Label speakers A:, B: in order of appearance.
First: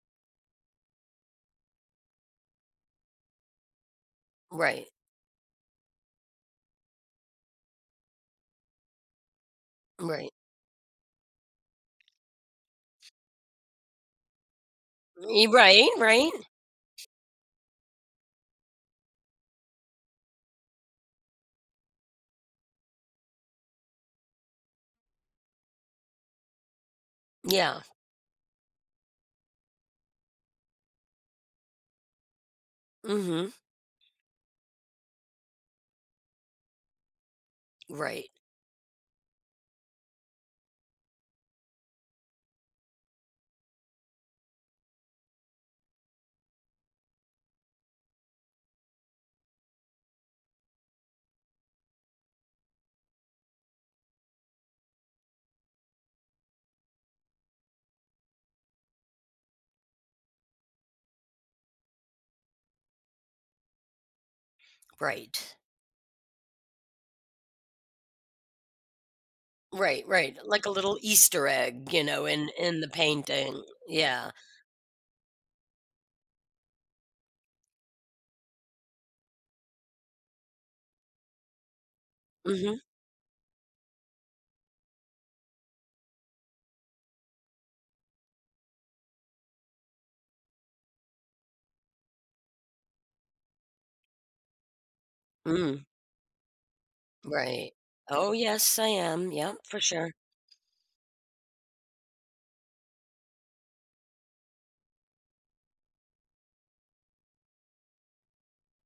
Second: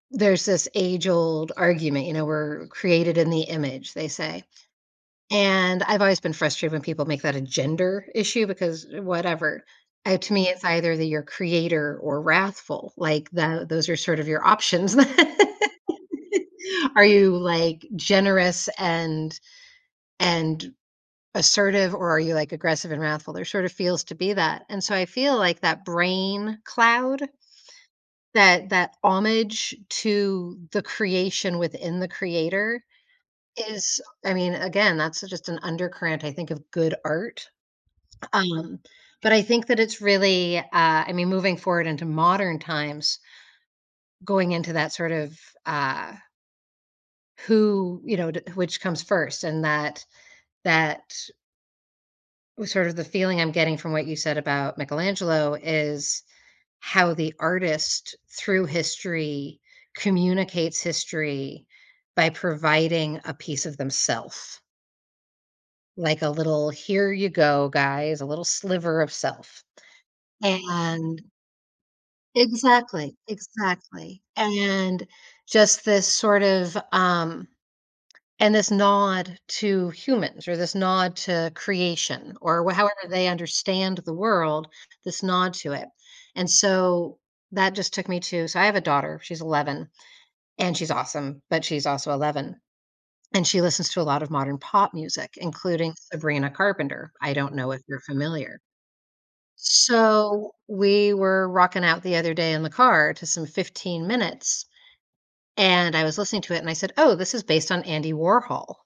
A: There's this age-old argument, you know, we're created in the image, they say,
B: Right.
A: and I've always been frustrated when people make that a gender issue because whatever. Uh,
B: Right.
A: to me it's either that you're creator or wrathful, like, that those are sort of your options.
B: Ee right, right.
A: Are you, like, generous and and assertive or are you, like, aggressive and wrathful? There sort of feels to be that. And so I feel like that brain cloud,
B: Yeah.
A: that that homage to the creation within the creator
B: Mhm.
A: is I mean, again, that's just an undercurrent, I think, of good art.
B: Right.
A: U um, but I think that it's really, uh, I mean, moving forward into modern times going into that sort of, uh who, you know, d which comes first? And that that sort of the feeling I'm getting from what you said about Michelangelo is how the artist, through history, communicates history by providing a piece of themself.
B: Right.
A: Like, a little, "Here you go, guys." A little sliver of self.
B: Right, right. Like a little
A: And
B: Easter egg, you know, in in the
A: Exactly,
B: painting.
A: exactly.
B: Yeah.
A: And just this sort of, um and this nod to humans or this nod to creation or wa
B: Mhm.
A: however they understand the world, this nod to it. And so that just took me to so, I have a daughter, she's 11, and she's awesome, but she's also 11, and she listens to a lot of modern pop music,
B: Mm.
A: including Sabrina Carpenter. I don't know
B: Right.
A: if you're
B: Oh,
A: familiar.
B: yes, I am. Yep, for sure.
A: So, we were rocking out the other day in the car to some 15 minutes, and I was listening to it and I said, "Oh, this is based on Andy Warhol."